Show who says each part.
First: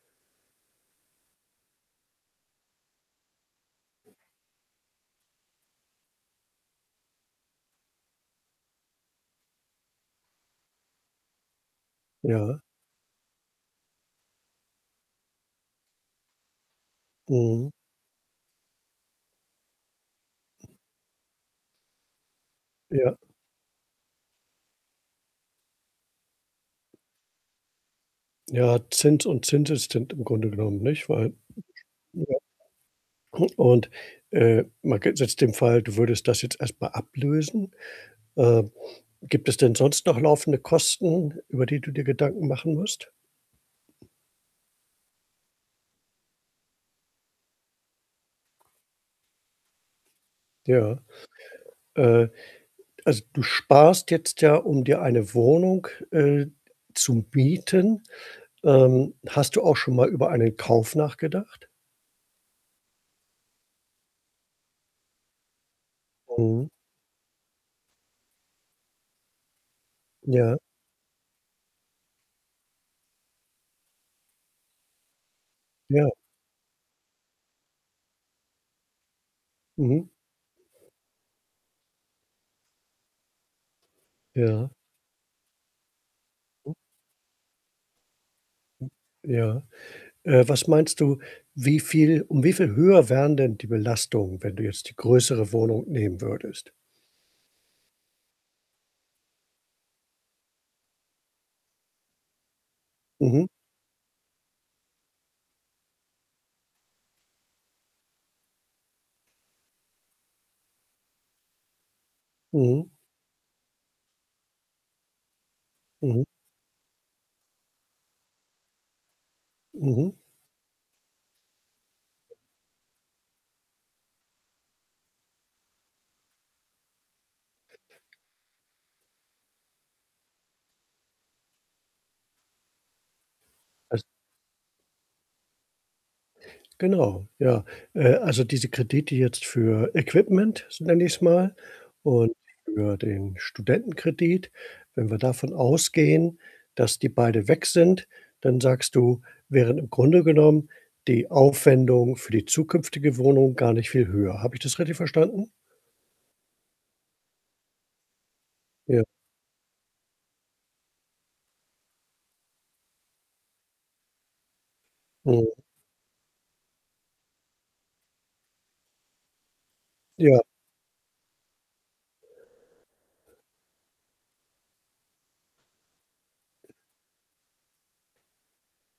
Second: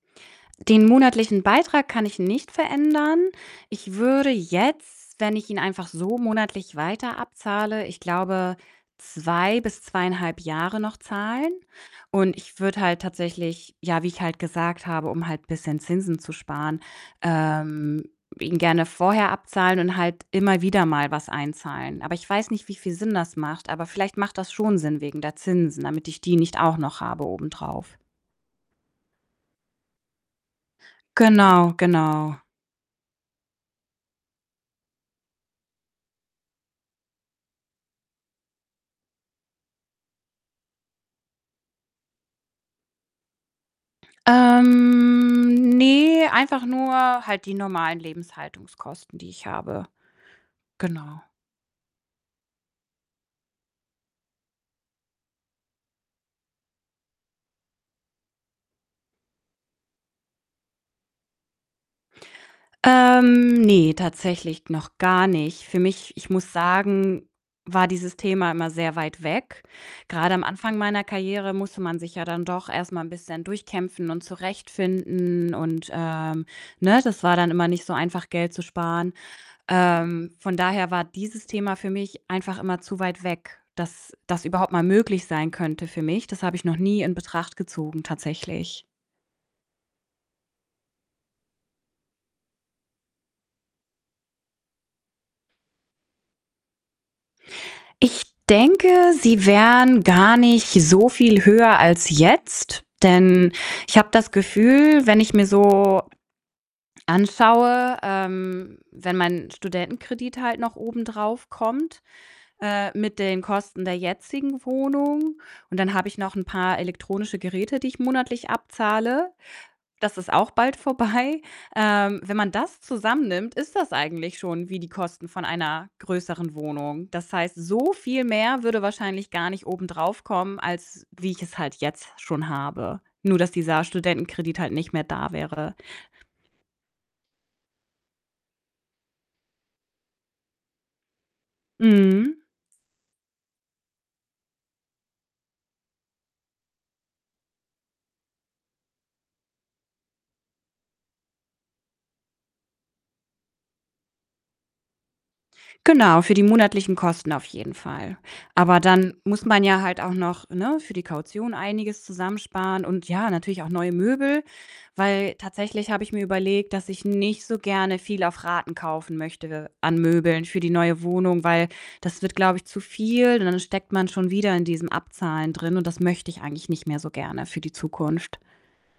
Speaker 1: Den monatlichen Beitrag kann ich nicht verändern. Ich würde jetzt, wenn ich ihn einfach so monatlich weiter abzahle, ich glaube, 2 bis 2,5 Jahre noch zahlen. Und ich
Speaker 2: Ja.
Speaker 1: würde halt tatsächlich ja, wie ich halt gesagt habe, um halt bisschen Zinsen zu sparen,
Speaker 2: Mhm.
Speaker 1: ähm, ihn gerne vorher abzahlen und halt immer wieder mal was einzahlen. Aber ich weiß nicht, wie viel Sinn
Speaker 2: Ja.
Speaker 1: das macht, aber vielleicht macht das schon Sinn wegen der Zinsen, damit ich die nicht auch noch habe obendrauf.
Speaker 2: Ja, Zins und Zinseszins im Grunde genommen, nicht? Weil
Speaker 1: Genau,
Speaker 2: ja.
Speaker 1: genau.
Speaker 2: Und, äh, man g setzt den Fall, du würdest das jetzt erst mal ablösen. Äh, gibt es denn sonst noch laufende Kosten, über die du dir Gedanken machen musst?
Speaker 1: Ähm, ne, einfach nur halt die normalen Lebenshaltungskosten, die ich habe.
Speaker 2: Ja.
Speaker 1: Genau.
Speaker 2: Äh, also, du sparst jetzt ja, um dir eine Wohnung, äh, zu mieten. Ähm, hast du auch schon mal über einen Kauf nachgedacht?
Speaker 1: Ähm, ne, tatsächlich noch gar nicht. Für mich ich muss
Speaker 2: Mhm.
Speaker 1: sagen, war dieses Thema immer sehr weit weg. Grade am
Speaker 2: Ja.
Speaker 1: Anfang meiner Karriere musste man sich ja dann doch erst mal 'n bisschen durchkämpfen und zurechtfinden und,
Speaker 2: Ja.
Speaker 1: ähm ne das war dann immer nicht so einfach, Geld zu sparen.
Speaker 2: Mhm.
Speaker 1: Ähm, von daher war dieses Thema für mich einfach immer zu weit weg, dass das überhaupt
Speaker 2: Ja.
Speaker 1: mal möglich sein könnte für mich. Das habe ich noch nie in Betracht gezogen tatsächlich.
Speaker 2: Ja. Äh, was meinst du, wie viel um wie viel höher wären denn die Belastungen, wenn du jetzt die größere Wohnung nehmen würdest?
Speaker 1: Ich denke, sie wären gar nicht so viel höher als jetzt,
Speaker 2: Mhm.
Speaker 1: denn ich habe das Gefühl, wenn ich mir so anschaue, ähm, wenn mein Studentenkredit halt noch obendrauf kommt,
Speaker 2: Mhm.
Speaker 1: äh, mit den Kosten der jetzigen Wohnung und dann habe ich
Speaker 2: Mhm.
Speaker 1: noch 'n paar elektronische Geräte, die ich monatlich abzahle.
Speaker 2: Mhm.
Speaker 1: Das ist auch bald vorbei. Ähm, wenn man das zusammennimmt, ist das eigentlich schon wie die Kosten von einer größeren Wohnung. Das heißt, so viel mehr würde wahrscheinlich gar nicht obendrauf kommen, als wie ich es halt jetzt schon habe. Nur dass dieser
Speaker 2: Als
Speaker 1: Studentenkredit halt nicht mehr da wäre.
Speaker 2: Genau, ja. Äh, also, diese Kredite jetzt für Equipment, so nenne ich's mal, und
Speaker 1: Mhm.
Speaker 2: für den Studentenkredit. Wenn wir davon ausgehen, dass die beide weg sind, dann sagst du, wären im Grunde genommen die Aufwendungen für die zukünftige Wohnung gar nicht viel höher. Habe ich das richtig verstanden?
Speaker 1: Genau, für die monatlichen Kosten auf jeden Fall. Aber
Speaker 2: Ja.
Speaker 1: dann muss man ja halt auch noch ne, für die Kaution einiges zusammensparen und ja, natürlich auch neue Möbel, weil
Speaker 2: Mhm.
Speaker 1: tatsächlich habe ich mir überlegt, dass ich nicht so gerne viel auf Raten kaufen möchte an
Speaker 2: Ja.
Speaker 1: Möbeln für die neue Wohnung, weil das wird, glaube ich, zu viel und dann steckt man schon wieder in diesem Abzahlen drin und das möchte ich eigentlich nicht mehr so gerne für die Zukunft.